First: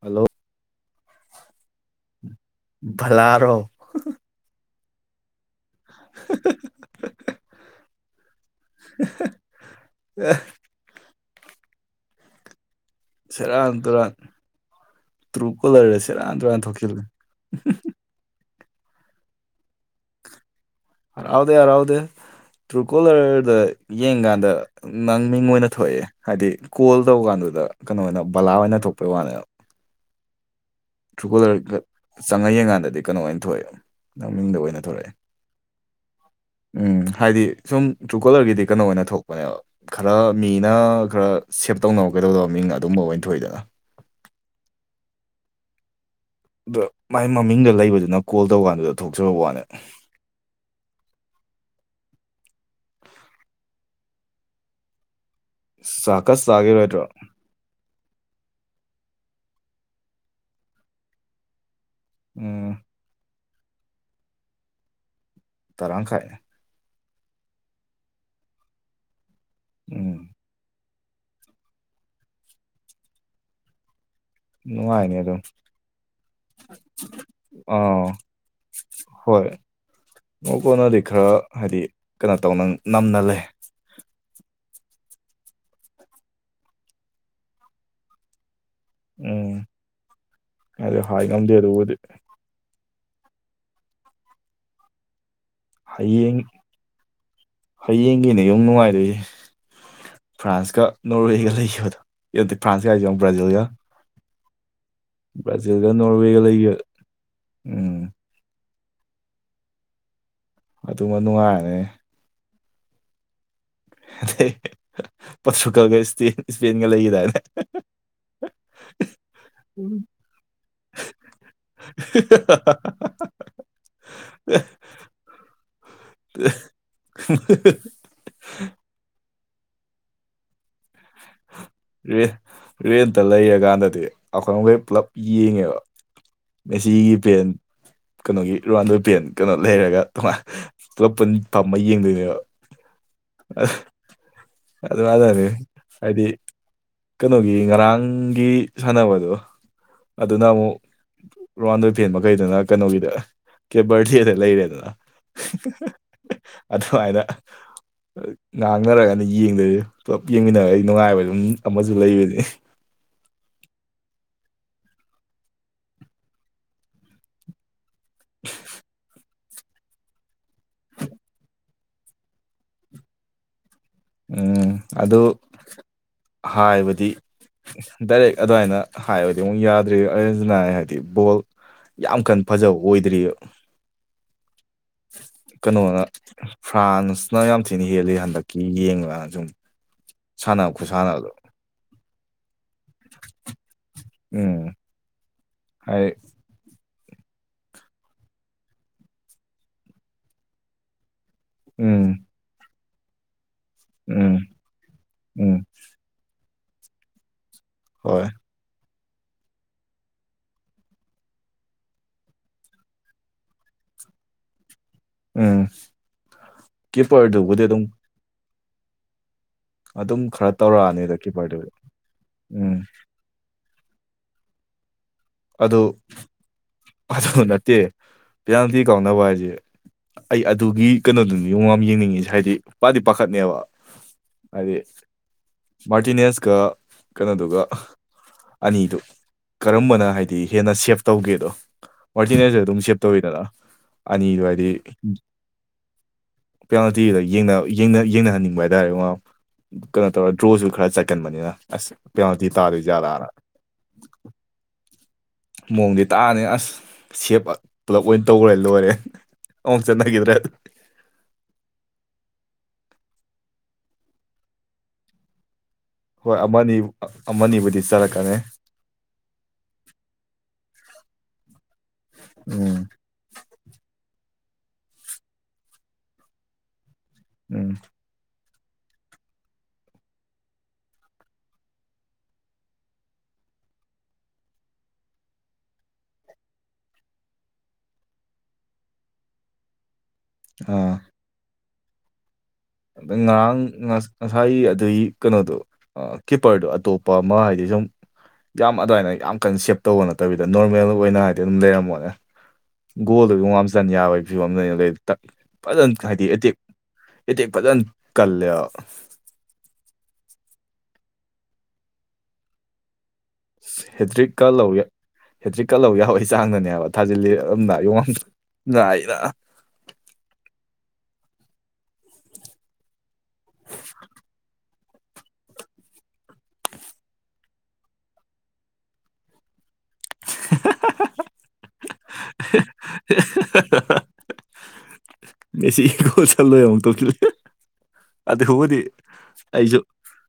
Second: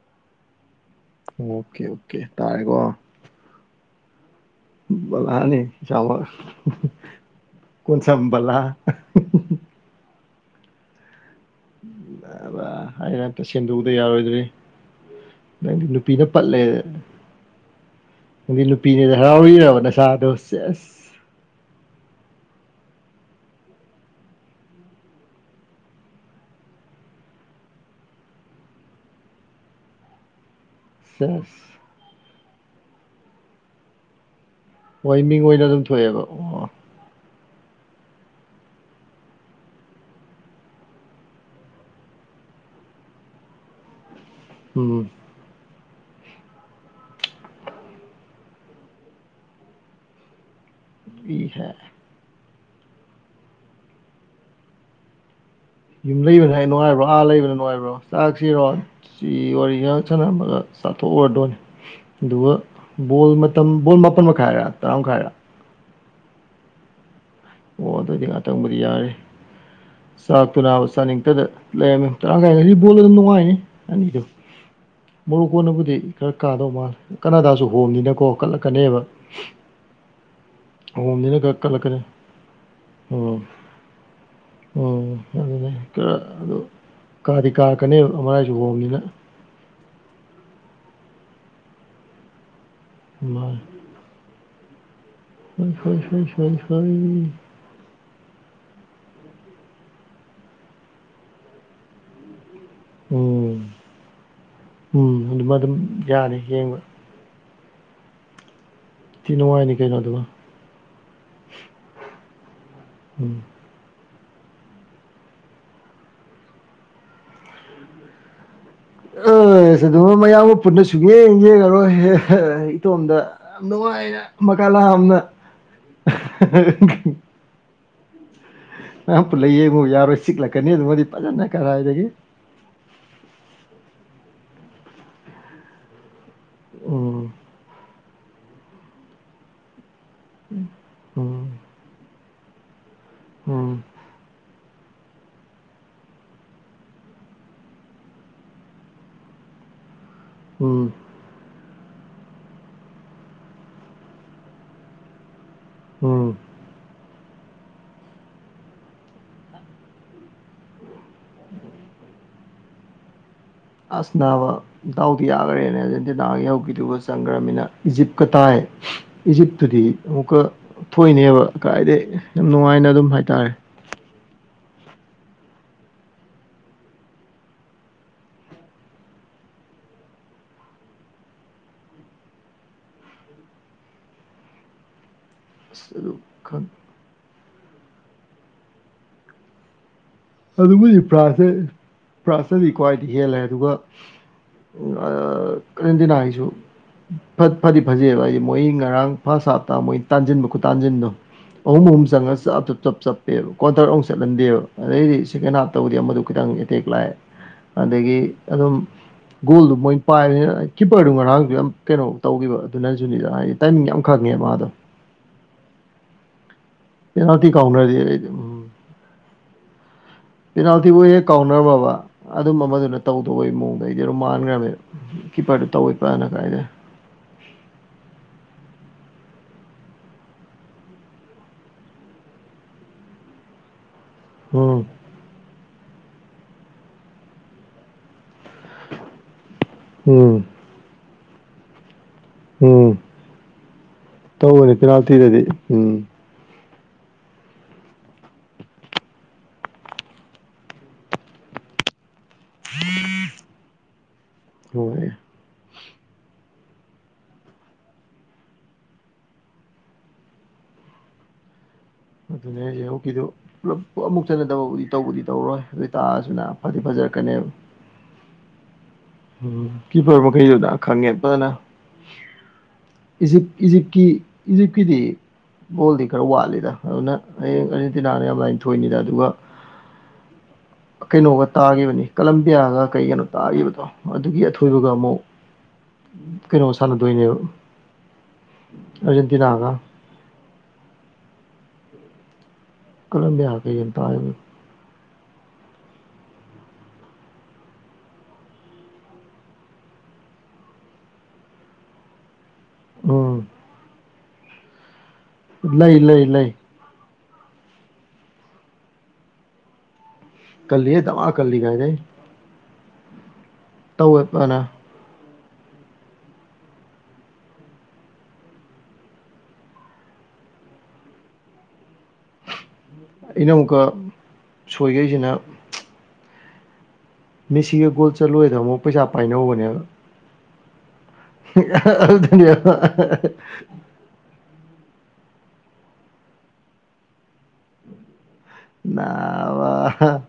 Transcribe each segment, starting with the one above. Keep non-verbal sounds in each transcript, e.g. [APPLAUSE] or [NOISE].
hello okay okay ꯇꯥꯔꯦꯀꯣ ꯚꯂꯥꯔꯣ ꯕꯂꯥꯅꯤ ꯆꯥꯎꯃ ꯀꯣꯟꯁꯕꯜꯂ ꯑ ꯑꯩꯅ ꯑꯝꯇ ꯁꯦꯔꯥꯟ ꯁꯦꯡꯗꯣꯛꯎꯗ ꯇꯨꯔꯥꯟ ꯌꯥꯔꯣꯏꯗ꯭ꯔꯔꯤ ꯇ꯭ꯔꯨ ꯅꯪꯗꯤ ꯀꯣꯂꯔꯗ ꯅꯨꯄꯤꯅ ꯁꯦꯔꯥꯟ ꯄꯠꯂꯦ ꯇꯨꯔꯥꯟ ꯊꯣꯛꯆꯤꯜꯂꯦ ꯍꯥꯏꯪꯗꯤ ꯅꯨꯄꯤꯅꯦ ꯍꯔꯥꯎꯕꯤꯔꯕ ꯅꯁꯥꯗꯣ ꯆꯁ ꯍꯔꯥꯎꯗꯦ ꯍꯔꯥꯎꯗꯦ ꯇ꯭ꯔꯨꯀꯣꯂꯔꯗ ꯌꯦꯡꯀꯥꯟꯗ ꯅꯪ ꯃꯤꯡ ꯑꯣꯏꯅ ꯊꯣꯛꯑꯦ ꯍꯥꯏꯗꯤ ꯀꯣꯜ ꯇꯧ ꯀꯥꯟꯗꯨꯗ ꯀꯩꯅꯣ ꯑꯣꯏꯅ ꯕꯂꯥ ꯑꯣꯏꯅ ꯊꯣꯛꯄꯩ ꯋꯥꯅꯦ ꯁꯦꯁ ꯇ꯭ꯔꯨꯀꯣꯂꯔꯒ ꯆꯪꯉ ꯌꯦꯡ ꯀꯥꯟꯗꯗꯤ ꯀꯩꯅꯣ ꯑ‌ꯣꯏꯅ ꯊꯣꯛꯑꯦ ꯃꯃꯤꯡꯗ ꯑꯣꯏꯅ ꯊꯣꯛꯂꯛꯑꯦ ꯍꯣꯏ ꯃꯤꯡ ꯑꯣꯏꯅ ꯑꯗꯨꯝ ꯊꯣꯛꯑꯦꯕ ꯑꯣ ꯎꯝ ꯍꯥꯏꯗꯤ ꯁꯨꯝ ꯇ꯭ꯔꯨꯀꯣꯂꯔꯒꯤꯗꯤ ꯀꯩꯅꯣ ꯑꯣꯏꯅ ꯊꯣꯛꯄꯅꯦꯕ ꯈꯔ ꯃꯤꯅ ꯈꯔ ꯁꯦꯞ ꯇꯧꯅꯕ ꯀꯩꯗꯧꯗꯕ ꯃꯤꯡ ꯑꯗꯨꯝꯕ ꯑꯣꯏꯅ ꯊꯣꯛꯏꯗ ꯎꯝ ꯑꯗ ꯃꯥꯏ ꯃꯃꯤꯡꯗ ꯂꯩꯕꯗꯨꯅ ꯀꯣꯜ ꯇꯧꯀꯥꯟꯗꯨꯗ ꯊꯣꯛꯆꯕ ꯋꯥꯅꯦ ꯏ ꯍꯥꯏ ꯌꯨꯝ ꯆꯥꯛꯀ ꯂꯩꯕꯅ ꯍꯥꯏ ꯆꯥꯒꯤꯔꯣꯏꯗ꯭ꯔꯣ ꯅꯨꯡꯉꯥꯏꯕ꯭ꯔꯣ ꯑꯥ ꯂꯩꯕꯅ ꯅꯨꯡꯉꯥꯏꯕ꯭ꯔꯣ ꯆꯥꯛꯁꯤꯔꯣ ꯆꯤ ꯋꯥꯔꯤ ꯉꯍꯥꯛ ꯁꯥꯟꯅꯔꯝꯃꯒ ꯆꯥꯊꯣꯛꯎꯔꯗꯣꯏꯅ‌ꯦ ꯑꯗꯨꯒ ꯎꯝ ꯕꯣꯜ ꯃꯇꯝ ꯕꯣꯜ ꯃꯥꯄꯟ ꯃꯈꯥꯏꯔ ꯇꯔꯥ ꯃꯈꯥꯏꯔꯥ ꯇꯔꯥꯡ ꯈꯥꯏꯦ ꯑꯣ ꯑꯗꯨꯑꯣꯏꯗꯤ ꯉꯥꯛꯇꯪꯕꯨꯗꯤ ꯌꯥꯔ‌ꯦ ꯎꯝ ꯆꯥꯛꯇꯨ ꯅꯥꯕ ꯆꯥꯅꯤꯡꯇꯗ ꯂꯩꯔꯝꯃꯦ ꯇꯔꯥꯡ ꯀꯥꯏꯗ ꯗꯩꯗꯤ ꯕꯣꯜ ꯑꯗꯨꯝ ꯅꯨꯡꯉꯥꯏꯍ‌ꯦ ꯇꯥꯅꯤꯡꯗ‌ꯦ ꯅꯨꯡꯉꯥꯏꯅꯤ ꯑꯗꯨꯝ ꯃꯣꯔꯣꯀꯣ ꯅꯕꯨꯗꯤ ꯈꯔ ꯀꯥꯗꯧ ꯃꯥꯜꯂꯦ ꯀꯅꯥꯗꯥꯖꯨ ꯑꯥ ꯍꯣꯝꯅꯤꯅꯀꯣ ꯀꯜꯂꯛꯀꯅꯦꯕ ꯍꯣꯏ ꯃ‌ꯣꯔ‌ꯣꯀꯣꯅꯗꯤ ꯈꯔ ꯍꯣꯝꯅꯤꯅ ꯍꯥꯏꯗꯤ ꯀꯠꯂꯛꯀꯅꯤ ꯀꯩꯅꯣ ꯇꯧꯅ ꯅꯝꯅ ꯎꯝ ꯂꯩ ꯎꯝ ꯑꯗꯨꯅꯦ ꯈꯔ ꯑꯗꯨ ꯀꯥꯗꯤ ꯀꯥꯔꯛꯀꯅꯦꯕ ꯃꯥꯏꯁꯨ ꯍꯣꯕꯅꯤꯅ ꯎꯝ ꯑꯗ‌ꯣ ꯍꯥꯏ ꯉꯝꯗꯦ ꯑꯗꯨꯕꯨꯗꯤ ꯃꯥ ꯍꯣꯏꯣꯏꯣꯏ ꯍꯌꯦꯡ ꯁꯣꯏꯣꯏ ꯍꯌꯦꯡꯒꯤꯅꯦ ꯌꯥꯝ ꯅꯨꯡꯉꯥꯏꯗꯣꯏꯖ‌ꯦ ꯐ꯭ꯔꯥꯟꯁ ꯀ ꯅꯣꯔꯋꯦꯒ ꯂꯩꯈꯤꯕꯗꯣ ꯑꯩꯗꯤ ꯐꯔꯥꯟꯁ ꯀ ꯍꯥꯏꯖ‌ꯦ ꯌ‌ꯦꯡꯑ‌‌ꯣ ꯎꯝ ꯕ꯭ꯔꯥꯖꯤꯜꯒ ꯎꯝ ꯑꯗꯨꯃ ꯑꯗꯨꯝ ꯕꯔꯥꯖꯤꯜ ꯒ ꯅꯣꯔꯋꯦ ꯌꯥꯅꯤ ꯒ ꯂꯩꯒ‌ꯦ ꯌꯦꯡꯕ ꯎꯝ ꯇꯤꯅ‌ꯣ ꯍꯥꯏꯗꯤ ꯀꯩꯅꯣ ꯑꯗꯨꯒ ꯑꯗꯨꯃ ꯅꯨꯡꯉꯥꯏꯔꯅꯤ ꯎꯝ ꯑꯗꯩ ꯄꯣꯔꯇꯨꯒꯜꯒ ꯏꯁꯄꯦꯟ ꯏꯁꯄꯦꯟꯒ ꯂꯩꯒꯤꯗꯥꯏꯅꯦ ꯑꯦꯁ ꯎꯝ ꯑꯗꯨꯃ ꯃꯌꯥꯝꯒ ꯄꯨꯟꯅ ꯁꯨꯛ ꯌꯦꯡ ꯌꯦꯡꯉꯔꯣꯏ ꯏꯇꯣꯝꯗ ꯌꯥꯝ ꯅꯨꯡꯉꯥꯏꯅ ꯃꯀꯥ ꯂꯥꯝꯅ [UNINTELLIGIBLE] ꯀꯅꯥꯝ ꯄꯨꯜꯂ ꯌꯦꯡꯉꯨ ꯌꯥꯔꯣꯏ ꯆꯤꯛꯂꯛꯀꯅꯤ ꯑꯗꯨꯃꯗꯤ ꯐꯖꯅ ꯀꯔꯥꯏꯗꯒꯤ ꯔꯦꯟ ꯔꯦꯟꯇ ꯂꯩꯔꯀꯥꯟꯗꯗꯤ ꯑꯈꯣꯏ ꯃꯈꯩ ꯄꯨꯂꯞ ꯌꯦꯡꯉꯦꯕ ꯃꯦꯁꯤꯒꯤ ꯎꯝ ꯄꯦꯟ ꯀꯩꯅꯣꯒꯤ ꯔꯨꯋꯥꯟꯗꯣꯏ ꯄꯦꯟ ꯀꯩꯅꯣ ꯂꯩꯔꯒ ꯇꯣꯉꯥꯟ ꯄꯨꯂꯞ ꯄꯨꯟ ꯎꯝ ꯐꯝꯃ ꯌꯦꯡꯗꯣꯏꯅꯦꯕ ꯎꯝ ꯑ ꯑꯗꯨ ꯑꯗꯔꯦ ꯑꯩꯗꯤ ꯀꯩꯅꯣꯒꯤ ꯉꯔꯥꯡꯒꯤ ꯁꯥꯟꯅꯕꯗꯣ ꯑꯗꯨꯅ ꯑꯃꯨꯛ ꯎꯝ ꯔ‌ꯣꯅꯥꯟꯗ‌ꯣ ꯐꯦꯟ ꯃꯈꯩꯗꯨꯅ ꯀꯩꯅꯣꯒꯤꯗ ꯀꯦꯕꯔ ꯊ‌ꯦꯠꯂ ꯂꯩꯔꯦꯗꯅ ꯎꯝ ꯑꯗꯨꯃꯥꯏꯅ ꯉꯥꯡꯅꯔꯒꯅ‌ ꯌꯦꯡꯗ‌ꯣꯏꯖ‌ꯦ ꯄꯨꯂꯞ ꯌꯦꯡꯃꯤꯟꯅꯔ ꯑꯩ ꯅꯨꯡꯉꯥꯏꯕ ꯑꯃꯖꯨ ꯂꯩꯕꯅꯤ ꯑꯁ ꯅꯕꯥ ꯗꯎꯗꯤ ꯌꯥꯗ‌ꯣꯔꯦꯅ ꯑꯔꯖꯦꯟꯇꯤꯅꯥꯒ ꯌꯧꯈꯤꯗꯨꯒ ꯆꯪꯈ꯭ꯔꯃꯤꯅ ꯏꯖꯤꯞꯀ ꯇꯥꯏ ꯏꯖꯤꯞꯇꯨꯗꯤ ꯑꯃꯨꯛꯀ ꯊꯣꯏꯅꯦꯕ ꯀꯥꯏꯗꯩ ꯅꯨꯡꯉꯥꯏꯅ ꯑꯗꯨꯝ ꯍꯥꯏꯇꯥꯔꯦ ꯎꯝ ꯑꯗꯨ ꯍꯥꯏꯕꯗꯤ ꯗꯥꯏꯔꯦꯛ ꯑꯗꯨꯃꯥꯏꯅ ꯍꯥꯏꯕꯗꯤ ꯑꯃꯨꯛ ꯌꯥꯗ꯭ꯔꯤ ꯕ ꯑꯔꯖ‌ꯦꯟꯇꯤꯅꯥ ꯍꯥꯏꯗꯤ ꯕꯣꯜ ꯌꯥꯝ ꯀꯟ ꯐꯖꯕ ꯑꯣꯏꯗ꯭ꯔꯤ ꯌ‌ꯦ ꯑꯁ ꯀꯩꯅꯣꯅ ꯑꯗꯨ ꯈꯪ ꯐ꯭ꯔꯥꯟꯁꯅ ꯌꯥꯝ ꯊꯤꯅ ꯍꯦꯜꯂꯤ ꯍꯟꯗꯛꯀꯤ ꯌꯦꯡꯕ ꯀꯥꯟ ꯁꯨꯝ ꯁꯥꯟꯅ ꯍꯧꯖꯤꯛ ꯄꯨꯗꯤ ꯈꯨꯁꯥꯟꯅꯗꯣ ꯐ꯭ꯔꯥꯟꯁ ꯅ ꯐ꯭ꯔꯥꯟꯁ ꯅ ꯔꯤꯀꯋꯥꯏꯇ ꯍꯦꯜꯂꯦ ꯑꯗꯨꯒ ꯎꯝ ꯇꯋ‌ꯦꯟꯇꯤ ꯍꯥꯏ ꯅꯥꯏꯟ ꯒꯤꯁꯨ ꯐꯠ ꯐꯗꯤ ꯐꯖꯩꯑꯕ ꯍꯥꯏꯗꯤ ꯃꯣꯏ ꯉꯔꯥꯡ ꯐꯥꯔꯁ ꯍꯥꯞꯇꯥ ꯃꯣꯏ ꯇꯥꯟꯁꯤꯟꯕ ꯈꯨꯠ ꯇꯥꯟꯖꯤꯟꯗꯣ ꯑꯍꯨꯝ ꯑꯍꯨꯝ ꯎꯝ ꯆꯪꯉꯒ ꯆꯞꯞ ꯆꯞ ꯆꯞ ꯆꯞꯄꯦꯕ ꯀ꯭ꯟꯊꯔꯛ ꯑꯨꯛ ꯎꯝ ꯆꯠꯍꯟꯗꯦꯕ ꯑꯗꯩꯗꯤ ꯁꯦꯀꯦꯟ ꯎꯝ ꯍꯥꯞꯇꯕꯨꯗꯤ ꯑꯃꯗꯨ ꯈꯤꯇꯪ ꯑꯦꯇꯦꯛ ꯂꯥꯛꯑꯦ ꯑꯗꯒꯤ ꯍꯣꯏ ꯑꯗꯨꯝ ꯒꯣꯜꯗꯨ ꯃꯣꯏꯅ ꯄꯥꯏꯕꯅꯤꯅ ꯀꯤꯄꯔꯗꯨ ꯉꯔꯥꯡꯁꯨ ꯌꯥꯝ ꯀꯩꯅꯣ ꯇꯧꯈꯤꯕ ꯑꯗꯨꯅꯖꯨꯅꯤꯗ ꯍꯥꯏꯗꯤ ꯇꯥꯏꯃꯤ ꯌꯥꯝ ꯈꯪꯉꯦꯕ ꯃꯥꯗꯣ ꯎꯝ ꯀ ꯄꯦꯅꯥꯜꯇꯤ ꯄꯔꯗꯨꯕꯨꯗꯤ ꯑꯗꯨꯝ ꯀꯥꯎꯅꯔꯗꯤ ꯑꯩꯗꯤ ꯎꯝ ꯑꯗꯨꯝ ꯈꯔ ꯄꯦꯅꯥꯜꯇꯤꯕꯨ ꯇꯧꯔꯛꯑꯅꯤꯗ ꯍꯦꯛ ꯀꯤꯞꯄꯔꯗꯨꯕꯨꯗꯤ ꯀꯥꯎꯅꯔꯝꯃꯕ ꯑꯗꯨꯝꯕ ꯎꯝ ꯑꯃꯗꯨꯅ ꯇꯧꯗꯧꯕꯩ ꯃꯑꯣꯡꯗ ꯑꯩꯗꯤ ꯑꯗꯨꯝ ꯃꯥꯟꯈ꯭ꯔꯃꯦꯕ ꯑꯗꯨ ꯑꯗꯨ ꯅꯠꯇꯦ ꯄꯤꯌꯥꯟꯇꯤ ꯀꯥꯎꯅꯕ ꯍꯥꯏꯁꯦ ꯑꯩ ꯑꯗꯨꯒꯤ ꯀꯩꯅꯣꯗꯨꯅꯤ ꯌꯦ ꯑꯃ ꯌꯦꯡꯅꯤꯡꯉꯤꯁꯦ ꯍꯥꯏꯗꯤ ꯄꯥꯗꯤ ꯄꯥꯈꯠꯅꯦꯕ ꯍꯥꯢꯗꯤ ꯎꯝ ꯃꯥꯔꯇꯤꯅꯦꯁꯀ ꯀꯩꯅꯣꯗꯨꯒ ꯑꯅꯤꯗꯨ ꯀꯔꯝꯕꯅ ꯍꯥꯏ ꯎꯝ ꯍꯦꯟꯅ ꯁꯦꯞ ꯇꯧꯒꯦꯗꯣ ꯑꯣꯔꯖꯤꯅꯦꯜꯁꯦ ꯑꯗꯨꯝ ꯎꯝ ꯁꯦꯞ ꯇꯧꯋꯤꯗꯅ ꯑꯅꯤꯗꯨ ꯍꯥꯏꯗꯤ ꯇꯧꯕꯅꯤ ꯄꯦꯅꯥꯜꯇꯤꯗꯗꯤ ꯎꯝ ꯄꯦꯅꯥꯜꯇꯤꯗ ꯌꯦꯡꯅꯍꯟꯅꯤꯡꯕ ꯍꯥꯏꯇꯥꯔꯦ ꯃꯥ ꯀꯩꯅꯣ ꯇꯧꯔ ꯗ꯭ꯔꯣꯁꯨ ꯈꯔ ꯆꯠꯀꯟꯕꯅꯤꯅ ꯑꯁ ꯄꯦꯅꯥꯜꯇꯤ ꯇꯥꯗꯣꯏꯖꯥꯠꯂꯥꯅ ꯍꯣꯏ ꯃꯑꯣꯡꯗꯤ ꯇꯥꯅꯤ ꯑꯁ ꯁꯦꯞ ꯄꯨꯂꯞ ꯑꯣꯏꯅ ꯇꯧꯈꯔꯦ ꯂꯣꯏꯔꯦ ꯑꯣ ꯆꯉꯒꯗ꯭ꯔꯦ ꯑꯗꯨ ꯑꯗꯨꯅꯦ ꯑꯩꯁꯦ ꯍꯣꯛꯀꯤꯗꯨ ꯄꯨꯂꯞ ꯑꯃꯨꯛ ꯆꯠꯟꯅꯗꯕꯕꯨꯗꯤ ꯇꯧꯕꯨꯗꯤ ꯇꯧꯔꯣꯏ ꯑꯗꯨꯏ ꯇꯥꯛꯑꯁꯨꯅ ꯐꯗꯤ ꯐꯖꯔꯛꯀꯅꯦꯕ ꯕꯨꯗꯤ ꯆꯠꯔꯛꯀꯅꯤ ꯎꯝ ꯀꯤꯄꯔ ꯃꯈꯩꯗꯨꯗꯤ ꯈꯪꯉꯦ ꯐꯖꯅ ꯎꯝ ꯏꯖꯤꯞ ꯏꯖꯤꯞꯀꯤ ꯏꯖꯤꯞꯀꯤꯗꯤ ꯕꯣꯜꯗꯤ ꯈꯔ ꯋꯥꯠꯂꯤꯗ ꯑꯗꯨꯅ ꯍꯌꯦꯡ ꯎꯝ ꯑꯅꯤ ꯇꯤꯅꯥꯅ ꯌꯥꯝ ꯂꯥꯏꯅ ꯊꯣꯏꯅꯤꯗ ꯑꯗꯨꯒ ꯀꯩꯅꯣꯒ ꯇꯥꯈꯤꯕꯅꯤ ꯀꯂꯝꯕꯤꯌꯥꯒ ꯀꯩ ꯀꯩꯅꯣ ꯇꯥꯈꯤꯕꯗꯣ ꯑꯗꯨꯒꯤ ꯑꯊꯣꯏꯕꯒ ꯑꯃꯨꯛ ꯀꯩꯅꯣꯃ ꯁꯥꯟꯅꯗꯣꯏꯅꯦꯕ ꯑꯔꯖꯦꯟꯇꯤꯅꯥ ꯍꯥꯏꯒ ꯑꯥ ꯑ ꯀꯂꯝꯕꯤꯌꯥ ꯉꯔꯥꯡ ꯀꯩ ꯀꯩꯅꯣ ꯇꯥꯈꯤꯕꯗꯣ ꯉꯁꯥꯏ ꯑꯗꯨꯒꯤ ꯀꯩꯅꯣꯗꯣ ꯀꯤꯞꯄꯔꯗꯣ ꯑꯇꯣꯞꯄ ꯑꯃ ꯍꯥꯏꯗꯤ ꯁꯨꯝ ꯌꯥꯝ ꯑꯗꯨꯃꯥꯏꯅ ꯌꯥꯝ ꯀꯟ ꯁꯦꯞ ꯇꯧꯕ ꯅꯠꯇꯕꯤꯗ ꯅꯣꯔꯃꯦꯜ ꯑꯣꯏꯅ ꯍꯥꯏꯗꯤ ꯑꯗꯨꯝ ꯂꯩꯔꯝꯃꯣꯅꯦ ꯎꯝ ꯒꯣꯜꯗꯨꯒꯤ ꯃꯝ ꯆꯟ ꯌꯥꯕꯒꯤ ꯐꯤꯕꯝ ꯑꯃꯗꯅ ꯂꯩ ꯐꯖꯅ ꯂꯩ ꯍꯥꯏꯗꯤ ꯂꯩ ꯑꯦꯇꯦꯛ ꯏꯗꯤ ꯐꯖꯅ ꯀꯜꯂꯦꯕ ꯀꯜꯂꯤꯌꯦ ꯃ ꯀꯜꯂꯤ ꯀ ꯍꯦꯗ꯭ꯔꯤꯛꯀ ꯐꯅ ꯂꯧꯔꯦ ꯍꯦꯇ꯭ꯔꯤꯛ ꯀꯠꯂꯧꯕ ꯌꯥꯎꯕꯩ ꯆꯥꯡꯗꯅꯦꯕ ꯊꯥꯖꯤꯜꯂꯤ ꯑꯗꯨꯝꯗ ꯌꯦꯡꯉꯝꯏꯔ ꯑꯩꯅ ꯑꯃꯨꯛꯀ ꯁꯣꯏꯒꯦꯁꯤꯅ ꯃꯦꯁꯤꯒ ꯒꯣꯜ ꯆꯠꯂꯨꯔꯦꯗ ꯑꯃꯨꯛ ꯄꯩꯁꯥ ꯄꯥꯏꯅꯧꯕꯅꯦꯕ [INAUDIBLE] [INAUDIBLE] ꯍꯥꯍꯥꯍꯥ [INAUDIBLE] ꯃꯦꯁꯤ ꯒꯣꯜ ꯆꯜꯂꯣꯏ ꯑꯃꯨꯛ ꯇꯧꯁꯜꯂꯛꯑꯦ ꯑꯗꯨꯕꯨꯗꯤ ꯅꯥꯕ ꯑꯩꯁꯨ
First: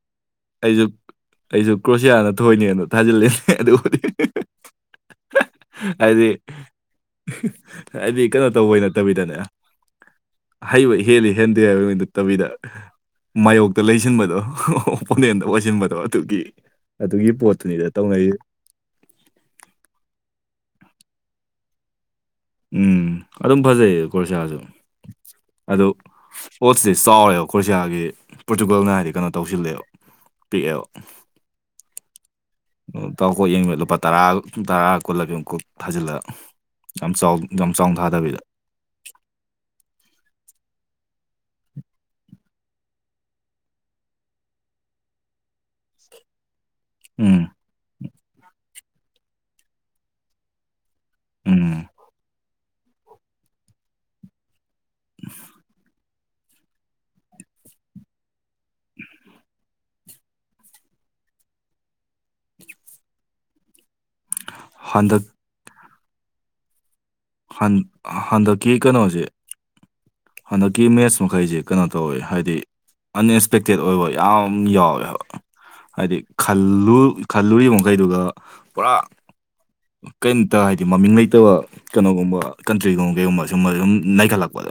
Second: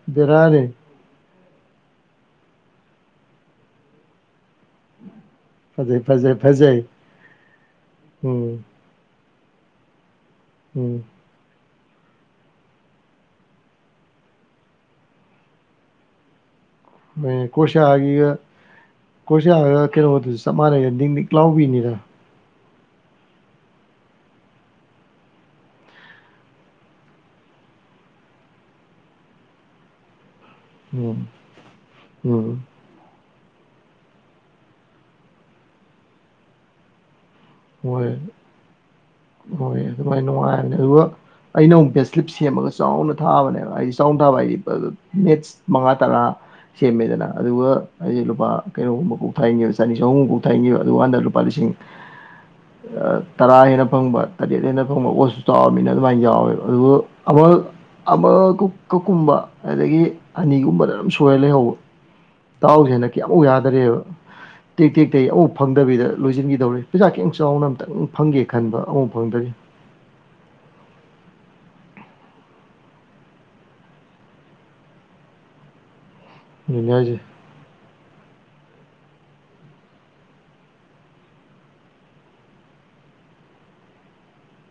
ꯕꯦꯔꯥꯅꯤ ꯑꯩꯁꯨ ꯑꯩꯁꯨ ꯀ꯭ꯔꯣꯁꯤꯌꯥꯅ ꯊꯣꯏꯅꯦꯅ ꯊꯥꯖꯤꯜꯂꯤꯅꯦ ꯑꯗꯨꯕꯨꯗꯤ ꯐꯖꯩ ꯍꯥꯏꯗꯤ ꯐꯖꯩ ꯐꯖꯩ ꯍꯥꯏꯗꯤ ꯀꯩꯅꯣ ꯎꯝ ꯇꯧꯕꯩ ꯅꯠꯇꯕꯤꯗꯅꯦ ꯍꯩꯕ ꯎꯝ ꯍꯦꯜꯂꯤ ꯍꯦꯟꯗꯦ ꯍꯥꯏꯕꯒꯤ ꯅꯇꯕꯤꯗ ꯃꯥꯌꯣꯛꯇ ꯂꯩꯁꯤꯟꯕꯗꯣ ꯑꯣꯄꯣꯅꯦꯟꯗ ꯑꯣꯏꯁꯤꯟꯕꯗꯣ ꯑꯗꯨꯒꯤ ꯑꯗꯨꯒꯤ ꯎꯝ ꯄꯣꯠꯇꯨꯅꯤꯗ ꯇꯧꯅꯔꯤ ꯀ꯭ꯔꯣꯁꯤꯌꯥꯒꯤ ꯀ꯭ꯔꯣꯁꯤꯌꯥꯒ ꯀꯩꯅꯣꯗꯨꯁꯨ ꯆꯞ ꯃꯥꯟꯅꯩ ꯅꯤꯛ ꯅꯤꯛ ꯂꯥꯎꯕꯤꯅꯤꯗ ꯎꯝ ꯑꯗꯨꯝ ꯐꯖꯩꯌꯦ ꯈꯣꯔꯁꯥꯁꯨ ꯑꯗꯨ ꯄꯣꯠꯁꯦ ꯆꯥꯎꯔꯦꯕ ꯀ꯭ꯔꯣꯁꯤꯌꯥꯒꯤ ꯄꯣꯔꯇꯨꯒꯜꯅ ꯍꯥꯏꯗꯤ ꯀꯩꯅꯣ ꯇꯧꯁꯤꯜꯂꯦꯕ ꯄꯤꯛꯑꯦꯕ ꯎꯝ ꯎꯝ ꯗꯥꯎ ꯀꯣꯛ ꯌꯦꯡꯕ ꯂꯨꯄꯥ ꯇꯔꯥ ꯇꯔꯥ ꯀꯣꯜꯂ ꯀꯩꯅꯣ ꯀꯣꯛ ꯊꯥꯖꯤꯜꯂꯒ ꯌꯥꯝ ꯆꯥꯎ ꯌꯥꯝ ꯆꯥꯎꯅ ꯍꯣꯏ ꯊꯥꯗꯕꯤꯗ ꯍꯣꯏ ꯑꯗꯨꯃꯥꯏꯅ ꯅꯨꯡꯉꯥꯏꯕꯅꯦ ꯑꯗꯨꯒ ꯑꯩꯅ ꯑꯃꯨꯛ ꯕꯦꯠꯁꯂꯤꯞ ꯁꯦꯝꯃꯒ ꯆꯥꯎꯅ ꯊꯥꯕꯅꯦꯕ ꯍꯥꯏꯗꯤ ꯆꯥꯎꯅ ꯊꯥꯕ ꯍꯥꯏꯗꯤ ꯃꯦꯠꯁ ꯃꯉꯥ ꯇꯔꯥ ꯁꯦꯝꯃꯦꯗꯅ ꯎꯝ ꯑꯗꯨꯒ ꯑꯩꯁꯦ ꯂꯨꯄꯥ ꯀꯩꯅꯣꯒꯨꯝꯕ ꯀꯣꯛ ꯊꯥꯏꯟꯒꯤꯕ ꯆꯅꯤ ꯆꯍꯨꯝꯒꯨꯝꯕ ꯊꯥꯏꯍꯟꯒꯤꯕ ꯑꯗꯨꯀꯥꯟꯗ ꯂ ꯂꯨꯄꯥ ꯂꯤꯁꯤꯡ ꯎꯝ ꯑ ꯇꯔꯥ ꯍꯦꯟꯅ ꯐꯪꯕ ꯇꯔꯦꯠ ꯍꯦꯟꯅ ꯐꯪꯕ ꯑꯣꯠꯁꯨ ꯆꯥꯎꯔꯃꯤꯅ ꯑꯗꯨꯃꯥꯏꯅ ꯌꯥꯎꯋꯦꯕ ꯑꯗꯨꯕꯨ ꯑꯃ ꯑꯃ ꯀ ꯀꯀꯨꯝꯕ ꯑꯗꯒꯤ ꯑꯅꯤꯒꯨꯝꯕꯗ ꯑꯗꯨꯝ ꯁꯣꯏꯔ ꯂꯩꯍꯧꯕ ꯇꯥꯎꯁꯦꯅ ꯀꯌꯥꯃꯨꯛ ꯌꯥꯗꯔꯦꯕ ꯇꯦꯛ ꯇꯦꯛ ꯍꯟꯗꯛ ꯇꯩ ꯑꯝꯕꯧ ꯐꯪꯗꯕꯤꯗ ꯂꯣꯏꯁꯤꯟꯈꯤꯗꯧꯔꯦ ꯄꯩꯁꯥ ꯀꯩꯝ ꯆꯥꯎꯅ ꯍꯟ ꯑꯝꯇꯪ ꯐꯪꯒꯦ ꯍꯟꯗꯛꯀꯤ ꯈꯟꯕ ꯑꯝꯕꯧ ꯀꯩꯅꯣꯁꯦ ꯐꯪꯗꯔꯤ ꯍꯟꯗꯛꯀꯤ ꯃꯦꯠꯁ ꯃꯈꯩꯁꯦ ꯀꯩꯅꯣ ꯇꯧꯋꯦ ꯍꯥꯏꯗꯤ ꯑꯟꯑꯦꯛꯁꯄꯦꯛꯇꯦꯠ ꯑꯣꯏꯕ ꯌꯥꯝ ꯌꯥꯎꯋꯦꯕ ꯍꯥꯏꯗꯤ ꯑꯗꯨꯅꯤ ꯈꯜꯂꯨ ꯍꯥꯏꯁꯦ ꯈꯜꯂꯨꯔꯤꯕ ꯃꯈꯩꯗꯨꯒ ꯄꯨꯔꯥ ꯀꯩꯝꯇ ꯍꯥꯏꯗꯤ ꯃꯃꯤꯡ ꯂꯩꯇꯕ ꯀꯩꯅꯣꯒꯨꯝꯕ ꯀꯟꯇ꯭ꯔꯤꯒꯨꯝꯕ ꯀꯩꯒꯨꯝꯕ ꯁꯨꯝꯕ ꯑꯗꯨꯝ ꯅꯩꯠꯂꯛꯄꯗꯣ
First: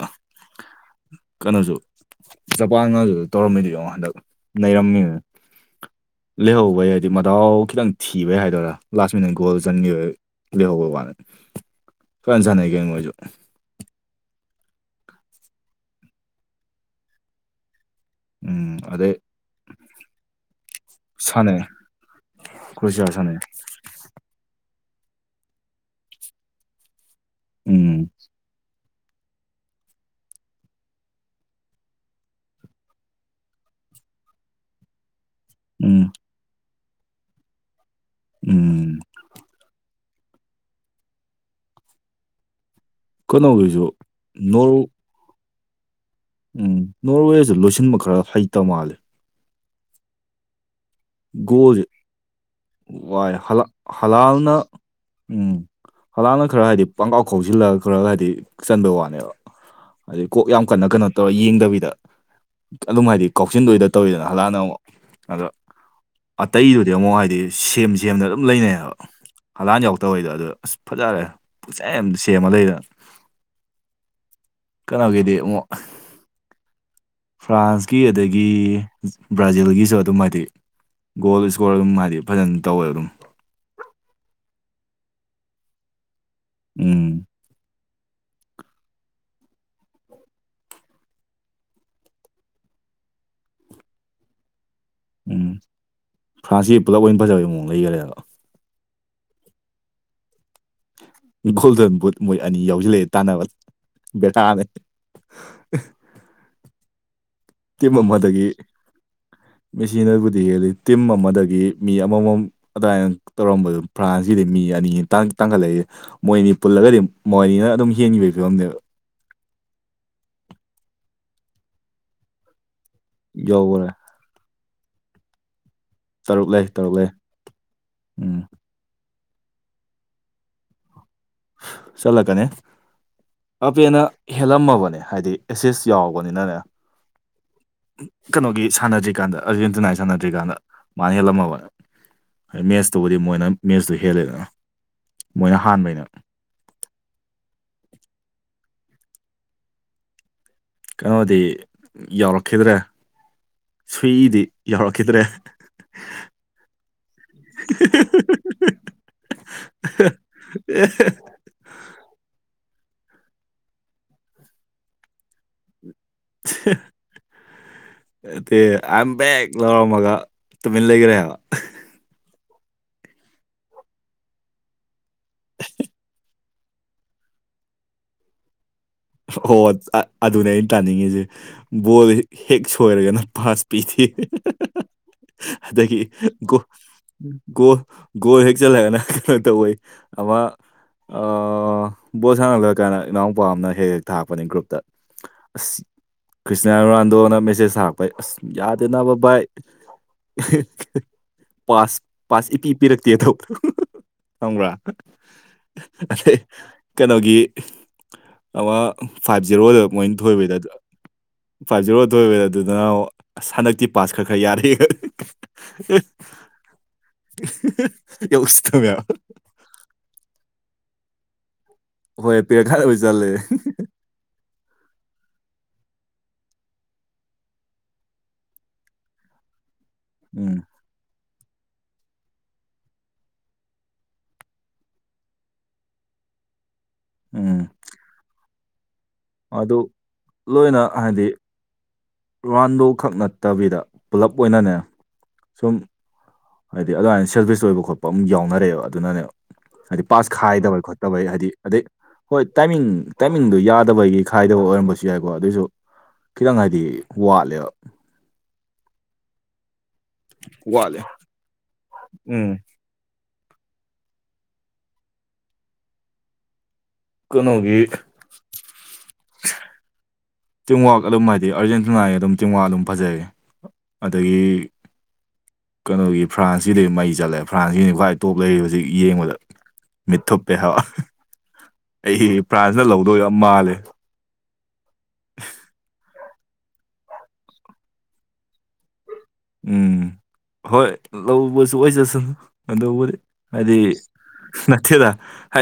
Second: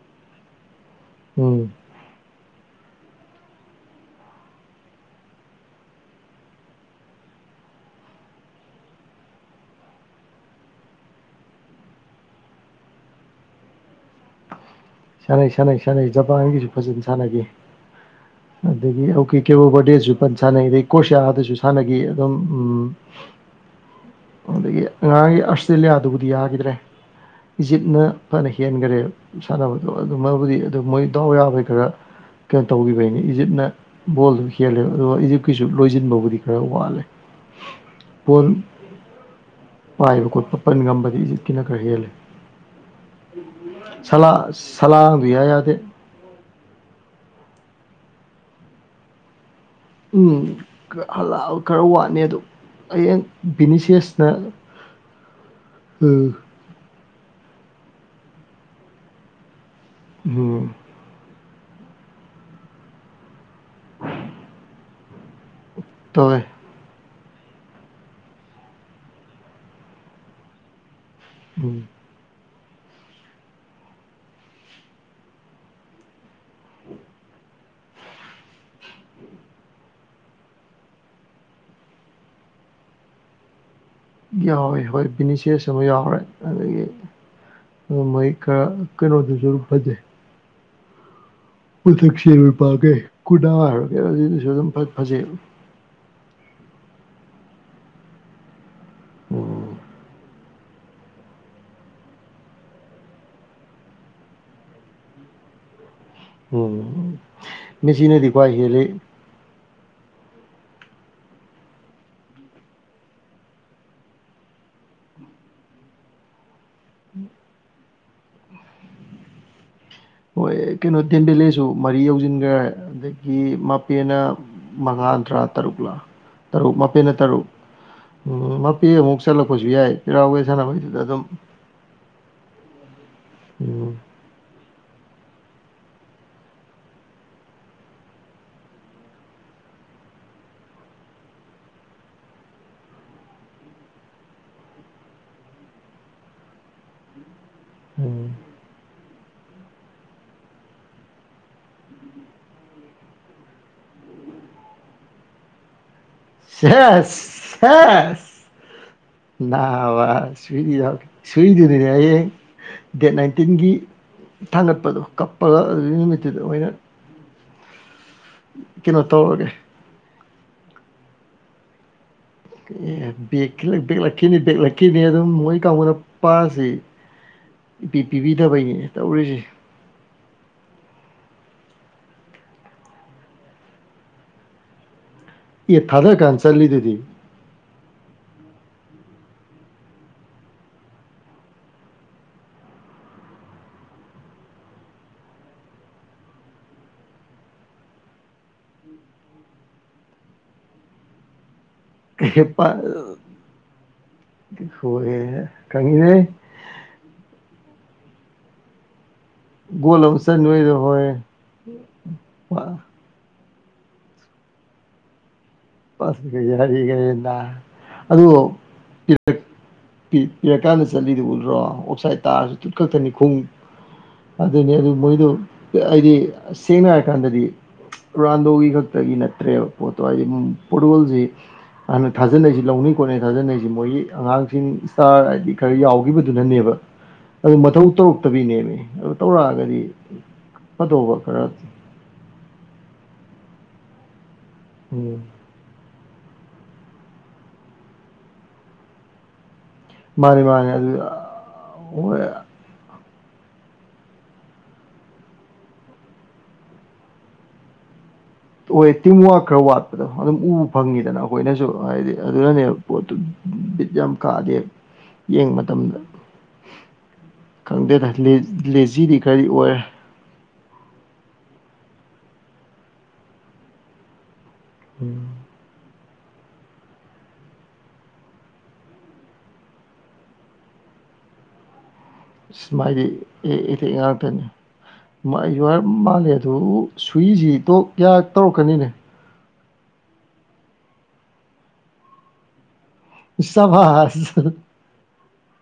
ꯎꯝ ꯀꯩꯅꯣꯁꯨ ꯖꯄꯥꯟꯒꯁꯨ ꯇꯧꯔꯝꯃꯤꯗꯨ ꯌꯦꯡꯉꯣ ꯍꯟꯗꯛ ꯅꯩꯔꯝꯃꯤꯅ ꯂꯩꯍꯧꯕꯩ ꯍꯥꯏꯗꯤ ꯃꯗꯥꯎ ꯈꯤꯇꯪ ꯊꯤꯕꯩ ꯍꯥꯏꯗꯣꯏꯔꯥ ꯂꯥꯁ ꯃꯤꯅꯤꯠ ꯒꯣꯜ ꯆꯟꯒꯤꯕꯩ ꯂꯩꯍꯧꯕ ꯋꯥꯅꯤ ꯀꯟꯅ ꯁꯥꯟꯅꯩ ꯀꯩꯅꯣ ꯃꯣꯏꯁꯨ ꯁꯥꯟꯅꯩ ꯁꯥꯟꯅꯩ ꯁꯥꯟꯅꯩ ꯖꯄꯥꯟꯒꯤꯁꯨ ꯐꯖꯅ ꯁꯥꯟꯅꯒꯤ ꯎꯝ ꯑꯗꯒꯤ ꯑꯗꯩ ꯑꯣꯀꯦ ꯀꯦꯕꯣ ꯕꯔꯗꯦꯁꯨ ꯐꯟ ꯁꯥꯟꯅꯩ ꯑꯗꯩ ꯀꯣꯔꯁꯤꯌꯥꯗꯨꯁꯨ ꯁꯥꯟꯅꯈꯤ ꯑꯗꯨꯝ ꯎꯝ ꯁꯥꯅꯩ ꯑꯗꯒꯤ ꯑꯉꯥꯡꯒꯤ ꯑꯔꯁꯇꯦꯂꯤꯌꯥꯗꯨꯕꯨꯗꯤ ꯌꯥꯈꯤꯗ꯭ꯔꯦ ꯏꯖꯤꯞꯅ ꯎꯝ ꯐꯅ ꯍꯦꯟꯈꯔꯦ ꯁꯥꯟꯅꯕꯗꯣ ꯑꯗꯨꯃꯕꯨꯗꯤ ꯑꯗꯨ ꯃꯣꯏ ꯗꯥꯎ ꯌꯥꯕꯩ ꯈꯔ ꯀꯩꯅꯣ ꯇꯧꯈꯤꯕꯩꯅꯦ ꯏꯖꯤꯞꯅ ꯕꯣꯜꯗꯨ ꯍꯦꯂꯦꯕ ꯑꯗꯨꯒ ꯏꯖꯤꯞ ꯀꯤꯁꯨ ꯎꯝ ꯂꯣꯏꯁꯤꯟꯕꯕꯨꯗꯤ ꯈꯔ ꯋꯥꯠꯂꯦ ꯕꯣꯜ ꯎꯝ ꯄꯥꯏꯕ ꯈꯣꯠꯄ ꯄꯟ ꯉꯝꯕꯗꯤ ꯏꯖꯤꯠꯀꯤꯅ ꯈꯔ ꯍꯦꯜꯂꯦ ꯀꯩꯅꯣꯒꯤꯁꯨ ꯁꯂꯥ ꯅꯣꯔ [INAUDIBLE] ꯏꯌꯥ ꯌꯥꯗꯦ ꯎꯝ ꯅꯣꯔꯋꯦꯁꯨ ꯂꯣꯏꯁꯤꯟꯕ ꯈꯔ ꯍꯩꯇ ꯃꯥꯜꯂꯦ ꯎꯝ ꯈꯔ ꯍꯜꯂꯥꯜ ꯈꯔ ꯒꯣꯜꯁꯦ ꯋꯥꯠꯅꯦ ꯑꯗꯣ ꯍꯌꯦꯡ ꯋꯥꯏ ꯍꯂꯥ ꯕꯤꯅꯤꯁꯦꯁꯅ ꯍꯂꯥꯜꯅ ꯎꯝ ꯍꯂꯥꯟꯅ ꯈꯔ ꯍꯥꯏꯗꯤ ꯄꯥꯡꯒꯥꯎ ꯈꯧꯁꯤꯜꯂ ꯈꯔꯒ ꯍꯥꯏꯗꯤ ꯆꯟꯕꯩ ꯋꯥꯅꯦꯕ ꯍꯥꯏꯗꯤ ꯀꯣꯛ ꯌꯥꯝ ꯎꯝ ꯀꯟꯅ ꯀꯩꯅꯣ ꯇꯧꯔ ꯌꯦꯡꯗꯕꯤꯗ ꯑꯗꯨꯝ ꯍꯥꯏꯗꯤ ꯀꯥꯎꯁꯤꯟꯗꯣꯏꯗ ꯇꯧꯋꯤꯗꯅ ꯍꯂꯥꯟꯅ ꯑꯃꯨꯛ ꯑꯗ ꯇꯧꯋꯦ ꯇꯩꯗꯨꯗꯤ ꯑꯃꯨꯛ ꯍꯥꯏꯗꯤ ꯁꯦꯝ ꯁꯦꯝꯗꯅ ꯑꯗꯨꯝ ꯂꯩꯅꯩꯑꯕ ꯍꯂꯥꯟ ꯌꯥꯎꯗꯕꯩꯗꯣ ꯑꯗꯨꯗ ꯑꯁ ꯐꯖꯔꯦ ꯎꯝ ꯄꯪꯁꯦꯝꯗ ꯁꯦꯝꯃ ꯂꯩꯗꯅ ꯀꯩꯅꯣꯒꯤꯗꯤ ꯑꯃꯨꯛ ꯐ꯭ꯔꯥꯟꯁꯀꯤ ꯑꯗꯒꯤ ꯕ꯭ꯔꯥꯖꯤꯜꯒꯤꯁꯨ ꯑꯗꯨꯝ ꯍꯥꯏꯗꯤ ꯒꯣꯜ ꯏꯁꯀꯣꯔ ꯑꯗꯨꯝ ꯍꯥꯏꯗꯤ ꯐꯖꯅ ꯇꯧꯋꯦ ꯑꯗꯨꯝ ꯌꯥꯎꯋꯦ ꯍꯣꯏ ꯕꯤꯅꯤꯁꯦꯁ ꯑꯃ ꯌꯥꯎꯔꯦ ꯑꯗꯒꯤ ꯎꯝ ꯃꯩ ꯈ ꯀꯩꯅꯣꯗꯨꯁꯨ ꯐꯖꯩ ꯄꯊꯛꯁꯤꯔꯣꯏ ꯄꯒꯦ ꯀꯨꯔꯗꯥ ꯍꯥꯏꯔꯒꯦ ꯑꯗꯨꯅꯁꯨ ꯑꯗꯨꯝ ꯐꯖꯩꯑꯕ ꯐ꯭ꯔꯥꯟꯁꯁꯤ ꯄꯨꯂꯞ ꯑꯣꯏꯅ ꯐꯖꯕꯩ ꯃꯑꯣꯡ ꯂꯩꯈꯔꯦꯗꯕ ꯎꯝ ꯒꯣꯜꯗꯟ ꯕꯨꯠ ꯃꯣꯏ ꯑꯅꯤ ꯌꯥꯎꯁꯤꯜꯂꯛꯑꯦ ꯇꯥꯟꯅꯕ ꯕꯦꯔꯥꯅꯦ ꯎꯝ ꯇꯤꯝ ꯃꯦꯁꯤꯅꯗꯤ ꯑꯃꯗꯒꯤ ꯈ꯭ꯋꯥꯏ ꯍꯦꯜꯂꯤ ꯃꯦꯆꯤꯟꯅꯕꯨꯗꯤ ꯍꯦꯜꯂꯤ ꯇꯤꯝ ꯑꯃꯗꯒꯤ ꯃꯤ ꯑꯃꯃꯝ ꯑꯗꯨꯃꯥꯏꯅ ꯇꯧꯔꯝꯕꯗꯨ ꯐ꯭ꯔꯥꯟꯁꯀꯤꯗꯤ ꯃꯤ ꯑꯅꯤ ꯇꯥꯡꯈꯠꯂꯛꯏ ꯃꯣꯏꯅꯤ ꯄꯨꯜꯂꯒꯗꯤ ꯃꯣꯏꯅꯤꯅ ꯑꯗꯨꯝ ꯌꯦꯡꯈꯤꯕꯒꯤ ꯐꯤꯕꯝꯅꯦꯕ ꯍꯣꯏ ꯑꯦ ꯀꯩꯅꯣ ꯇꯦꯟꯗꯦꯜꯂꯦꯁꯨ ꯃꯔꯤ ꯌꯧꯁꯤꯟꯈ꯭ꯔꯦ ꯑꯗꯒꯤ ꯌꯧꯈꯔꯦ ꯃꯄꯦꯅ ꯃꯉꯥ ꯇꯔꯥ ꯇꯔꯨꯛꯂꯥ ꯇꯔꯨꯛ ꯃꯥꯄꯦꯟꯅ ꯇꯔꯨꯛ ꯎꯝ ꯄꯦꯛ ꯑꯃꯨꯛ ꯆꯠꯂꯛꯄꯁꯨ ꯌꯥꯏ ꯄꯦꯔꯥꯎꯕꯦ ꯁꯥꯟꯅꯕꯩꯗꯨꯗ ꯑꯗꯨꯝ ꯆꯂ ꯀꯅꯦ ꯎꯝ ꯑꯄꯤꯦꯅ ꯍꯦꯜꯂꯝꯃꯕꯅꯦ ꯍꯥꯏꯗꯤ ꯑꯦꯁꯦꯁ ꯌꯥꯎꯕꯅꯤꯅꯅꯦ ꯀꯩꯅꯣꯒꯤ ꯁꯥꯟꯅꯗ꯭ꯔꯤꯀꯥꯟꯗ ꯑꯔꯖꯦꯟꯇꯤꯅꯥꯒꯤ ꯁꯥꯟꯅꯗ꯭ꯔꯤꯀꯥꯟꯗ ꯃꯥꯅ ꯍꯦꯜꯂꯝꯃꯕꯅꯦ ꯃꯦꯠꯁꯇꯨꯕꯨꯗꯤ ꯃꯣꯏꯅ ꯃꯦꯠꯁꯇꯨ ꯍꯦꯜꯂꯦꯗꯅ ꯃꯣꯏꯅ ꯍꯥꯟꯕꯩꯩꯅ ꯎꯝ ꯀꯩꯅꯣꯗꯤ ꯌꯥꯧꯔꯛꯈꯤꯗ꯭ꯔꯦ ꯁꯨꯏꯗꯤ ꯌꯥꯎꯔꯛꯈꯤꯗ꯭ꯔꯦ ꯁꯦꯁ ꯁꯦ ꯅ ꯋꯥ ꯁꯗ ꯁꯨꯏꯗꯨꯅꯤꯅꯦ ꯍꯌꯦꯡ ꯗꯦꯠ ꯅꯥꯏꯟꯇꯤꯟꯒꯤ ꯊꯥꯡꯒꯠꯄꯗꯣ ꯀꯞꯄꯒ ꯑꯗꯨ ꯅꯨꯃꯤ ꯑꯗꯨꯗ ꯑꯣꯏꯅ ꯑ ꯀꯩꯅꯣ ꯇꯧꯔꯒꯦ ꯦꯛ ꯂꯥꯛ ꯃꯒꯥ ꯇꯃꯤ ꯂꯩꯒꯔ ꯑꯦ ꯕ ꯕꯦꯛꯂꯛꯈꯤꯅꯤ ꯕꯦꯛꯂꯛꯈꯤꯅꯤ ꯑꯗꯨꯝ ꯃꯣꯏ ꯀꯥꯡꯕꯨꯅ ꯄꯥꯔꯁꯤ ꯏ ꯄꯤꯕꯤꯗꯕꯩꯅꯦ ꯇꯧꯔꯤꯁꯦ ꯍꯣꯏ ꯑꯗꯨꯅꯦ ꯑꯩꯅ ꯇꯥꯅꯤꯡꯉꯤꯁꯦ ꯕꯣꯜ ꯍꯦꯛ ꯁꯣꯏꯔꯒꯅ ꯄꯥꯁ ꯄꯤꯊꯦ ꯑꯦ ꯑꯗꯨꯗꯒꯤꯣ ꯊꯥꯗꯔꯀꯥꯟ ꯆꯠꯂꯤꯗꯨꯗꯤ ꯒꯣꯜ ꯒꯣꯜ ꯍꯦꯛ ꯆꯜꯂꯒꯅ ꯀꯩꯅꯣ ꯇꯧꯋꯏ ꯑꯃ ꯕꯣꯜ ꯁꯥꯟꯅꯂ ꯀꯥꯟꯅ ꯏꯅꯥꯎꯄꯥ ꯑꯃꯅ ꯍꯦꯛ ꯍꯦꯛ ꯊꯥꯛꯔꯛꯄꯅꯦ ꯒ꯭ꯔꯨꯞꯇ ꯑꯁ ꯈ꯭ꯔꯤꯁꯇꯌꯥ ꯔꯣꯅꯥꯜꯗꯣꯅ ꯃꯦꯁꯦꯖ ꯊꯥꯛꯄꯩ ꯑꯁ ꯌꯥꯗꯦꯅꯕ ꯕꯥꯏ ꯄꯥꯁ ꯄꯥꯁ ꯏꯄꯤ ꯄꯤꯔꯛꯇꯦꯗꯣ ꯈꯪꯕ꯭ꯔꯥ ꯍꯣꯏ ꯈꯪꯉꯤꯅꯦ ꯀꯩꯅꯣꯒꯤ ꯑꯃ ꯐꯥꯏꯚ ꯖꯦꯔꯣꯗ ꯒꯣꯜ ꯃꯣꯏ ꯑꯃ ꯊꯣꯏꯕꯩꯗ ꯆꯟꯕꯩꯗꯣ ꯍꯣꯏ ꯐꯥꯏꯚ ꯖꯦꯔꯣ ꯊꯣꯏꯕꯗ ꯄꯥ- ꯑꯗꯨꯗꯨꯅ ꯁꯟꯗꯛꯇꯤ ꯄꯥꯁ ꯈꯔ ꯈꯔ ꯌꯥꯔꯦ ꯀ ꯌꯥꯔ ꯀ ꯌꯦꯅ ꯑꯗꯨꯗ ꯌꯧꯁꯤꯠꯇꯕ ꯀꯤꯔꯀꯥꯅ ꯆꯜꯂꯤꯗꯨ ꯎꯜꯔꯣ ꯑꯣꯁ ꯉꯥꯏ ꯍꯣꯏ ꯇꯥꯔꯁꯨ ꯇꯨꯠ ꯄꯤꯔꯛꯀꯥꯟꯗ ꯑꯣꯏ ꯈꯛꯇꯅꯤ ꯆꯜꯂꯦ ꯈꯣꯡ ꯑꯗꯨꯅꯤ ꯑꯗꯨ ꯃꯣꯏꯗꯣ ꯑꯩꯗꯤ ꯁꯦꯡꯅ ꯍꯥꯏꯔꯀꯥꯟꯗꯗꯤ ꯔꯥꯟꯗꯣꯒꯤ ꯈꯛꯇꯒꯤ ꯅꯠꯇ꯭ꯔꯦꯕ ꯄꯣꯠꯇꯣ ꯍꯥꯏꯗꯤ ꯎꯝ ꯐꯣꯔꯠꯒꯣꯜꯁꯤ ꯑꯗꯨꯅ ꯊꯥꯖꯅꯩꯁꯤ ꯂꯧꯅꯤꯩ ꯈꯣꯠꯅꯩ ꯊꯥꯖꯅꯔꯤꯁꯤ ꯃꯣꯏꯒꯤ ꯑꯉꯥꯡꯁꯤꯡ ꯏꯁꯇꯥꯔ ꯍꯥꯏꯗꯤ ꯈꯔ ꯌꯥꯎꯒꯤꯈꯤꯕꯗꯨꯅꯅꯦꯕ ꯑꯗꯨ ꯎꯝ ꯃꯊꯧ ꯇꯧꯔꯛꯇꯕꯤꯅꯦꯃꯤ ꯑꯗꯨ ꯑꯗꯨ ꯇꯧꯔꯛꯑꯒꯗꯤ ꯐꯗꯧꯕ ꯈꯔ ꯔꯨꯔꯥꯟꯗꯣ ꯈꯛ ꯅꯠꯇꯕꯤꯗ ꯄꯨꯜꯂꯞ ꯑꯣꯏꯅꯅꯦ ꯎꯝ ꯁꯝ ꯍꯥꯏꯗꯤ ꯑꯗꯨꯃꯥꯏꯅ ꯁꯦꯜꯕꯤꯁ ꯂꯣꯏꯕ ꯈꯣꯠꯄ ꯑꯃꯝ ꯌꯥꯎꯅꯔꯛꯦ ꯑꯗꯨꯅꯅꯦꯕ ꯍꯥꯏꯗꯤ ꯄꯥꯁ ꯃꯥꯅꯤ ꯃꯥꯅꯤ ꯈꯥꯏꯗꯕꯩ ꯑꯗꯨ ꯈꯣꯠꯇꯕꯩ ꯍꯥꯏꯗꯤ ꯑꯗꯩ ꯍꯣꯏ ꯇꯥꯏꯃꯤꯡ ꯇꯥꯏꯃꯤꯡꯗꯨ ꯌꯥꯗꯕꯒꯤ ꯈꯥꯏꯗꯕ ꯑꯣꯏꯔꯝꯕꯁꯨ ꯌꯥꯏꯕ ꯑꯗꯨꯁꯨ ꯈꯤꯇꯪ ꯍꯥꯏꯗꯤ ꯋꯥꯠꯂꯦꯕ ꯑꯣꯏ ꯇꯤꯝ ꯋꯥꯔꯛ ꯈꯔ ꯋꯥꯠꯄꯗꯣ ꯑꯗꯨꯝ ꯎꯕ ꯋꯥꯠꯂꯦ ꯐꯪꯉꯤꯗꯅ ꯑꯩꯈꯣꯏꯅꯁꯨ ꯍꯥꯏꯗꯤ ꯎꯝ ꯑꯗꯨꯅꯅꯦꯕ ꯄꯣꯠꯇꯨ ꯕꯤꯠ ꯌꯥꯝ ꯀꯥꯗꯦ ꯌꯦꯡꯕ ꯃꯇꯝꯗ ꯀꯩꯅꯣꯒꯤ ꯈꯪꯗꯦꯗ ꯂꯦꯂꯦꯖꯤꯗꯤ ꯀꯔꯤ ꯑꯣꯏꯔꯦ ꯇꯤꯝꯋꯥꯛ ꯑꯗꯨꯝ ꯍꯥꯏꯗꯤ ꯑꯥꯔꯖꯦꯟꯇꯤꯅꯥꯏꯒꯤ ꯑꯗꯨꯝ ꯇꯤꯝꯋ ꯑꯗꯨꯝ ꯐꯖꯩ ꯑꯗꯒꯤ ꯎꯝ ꯀꯩꯅꯣꯒꯤ ꯐ꯭ꯔꯥꯟꯁꯤꯗꯤ ꯃꯩ ꯆꯠꯂꯦ ꯐ꯭ꯔꯥꯟꯁꯒꯤꯅꯤ ꯈ꯭ꯋꯥꯏ ꯇꯣꯞ ꯂꯩꯔꯤ ꯍꯧꯖꯤꯛ ꯌꯦꯡꯕꯗ ꯃꯤꯠꯊꯨꯞꯄꯦꯍꯥꯌꯕ ꯑꯩꯗꯤ ꯐ꯭ꯔꯥꯟꯁꯤꯅ ꯂꯧꯗꯣꯏ ꯃꯥꯜꯂꯦ ꯂꯧꯗꯣꯏꯅꯤ ꯑꯩꯁꯨ ꯃꯥꯜꯂꯦ ꯑꯗꯨ ꯁꯨꯏꯁꯤ ꯇꯣꯛ ꯀꯌꯥ ꯇꯧꯈꯔꯥꯅꯤꯅꯦ ꯎꯝ ꯍꯣꯏ ꯂꯧꯕꯁꯨ ꯑꯣꯏꯖꯁꯅꯨ ꯑꯗꯨꯕꯨꯗꯤ ꯍꯥꯏꯗꯤ ꯁꯕꯥꯁ ꯅꯠꯇꯦꯗ ꯍꯥꯏꯗꯤ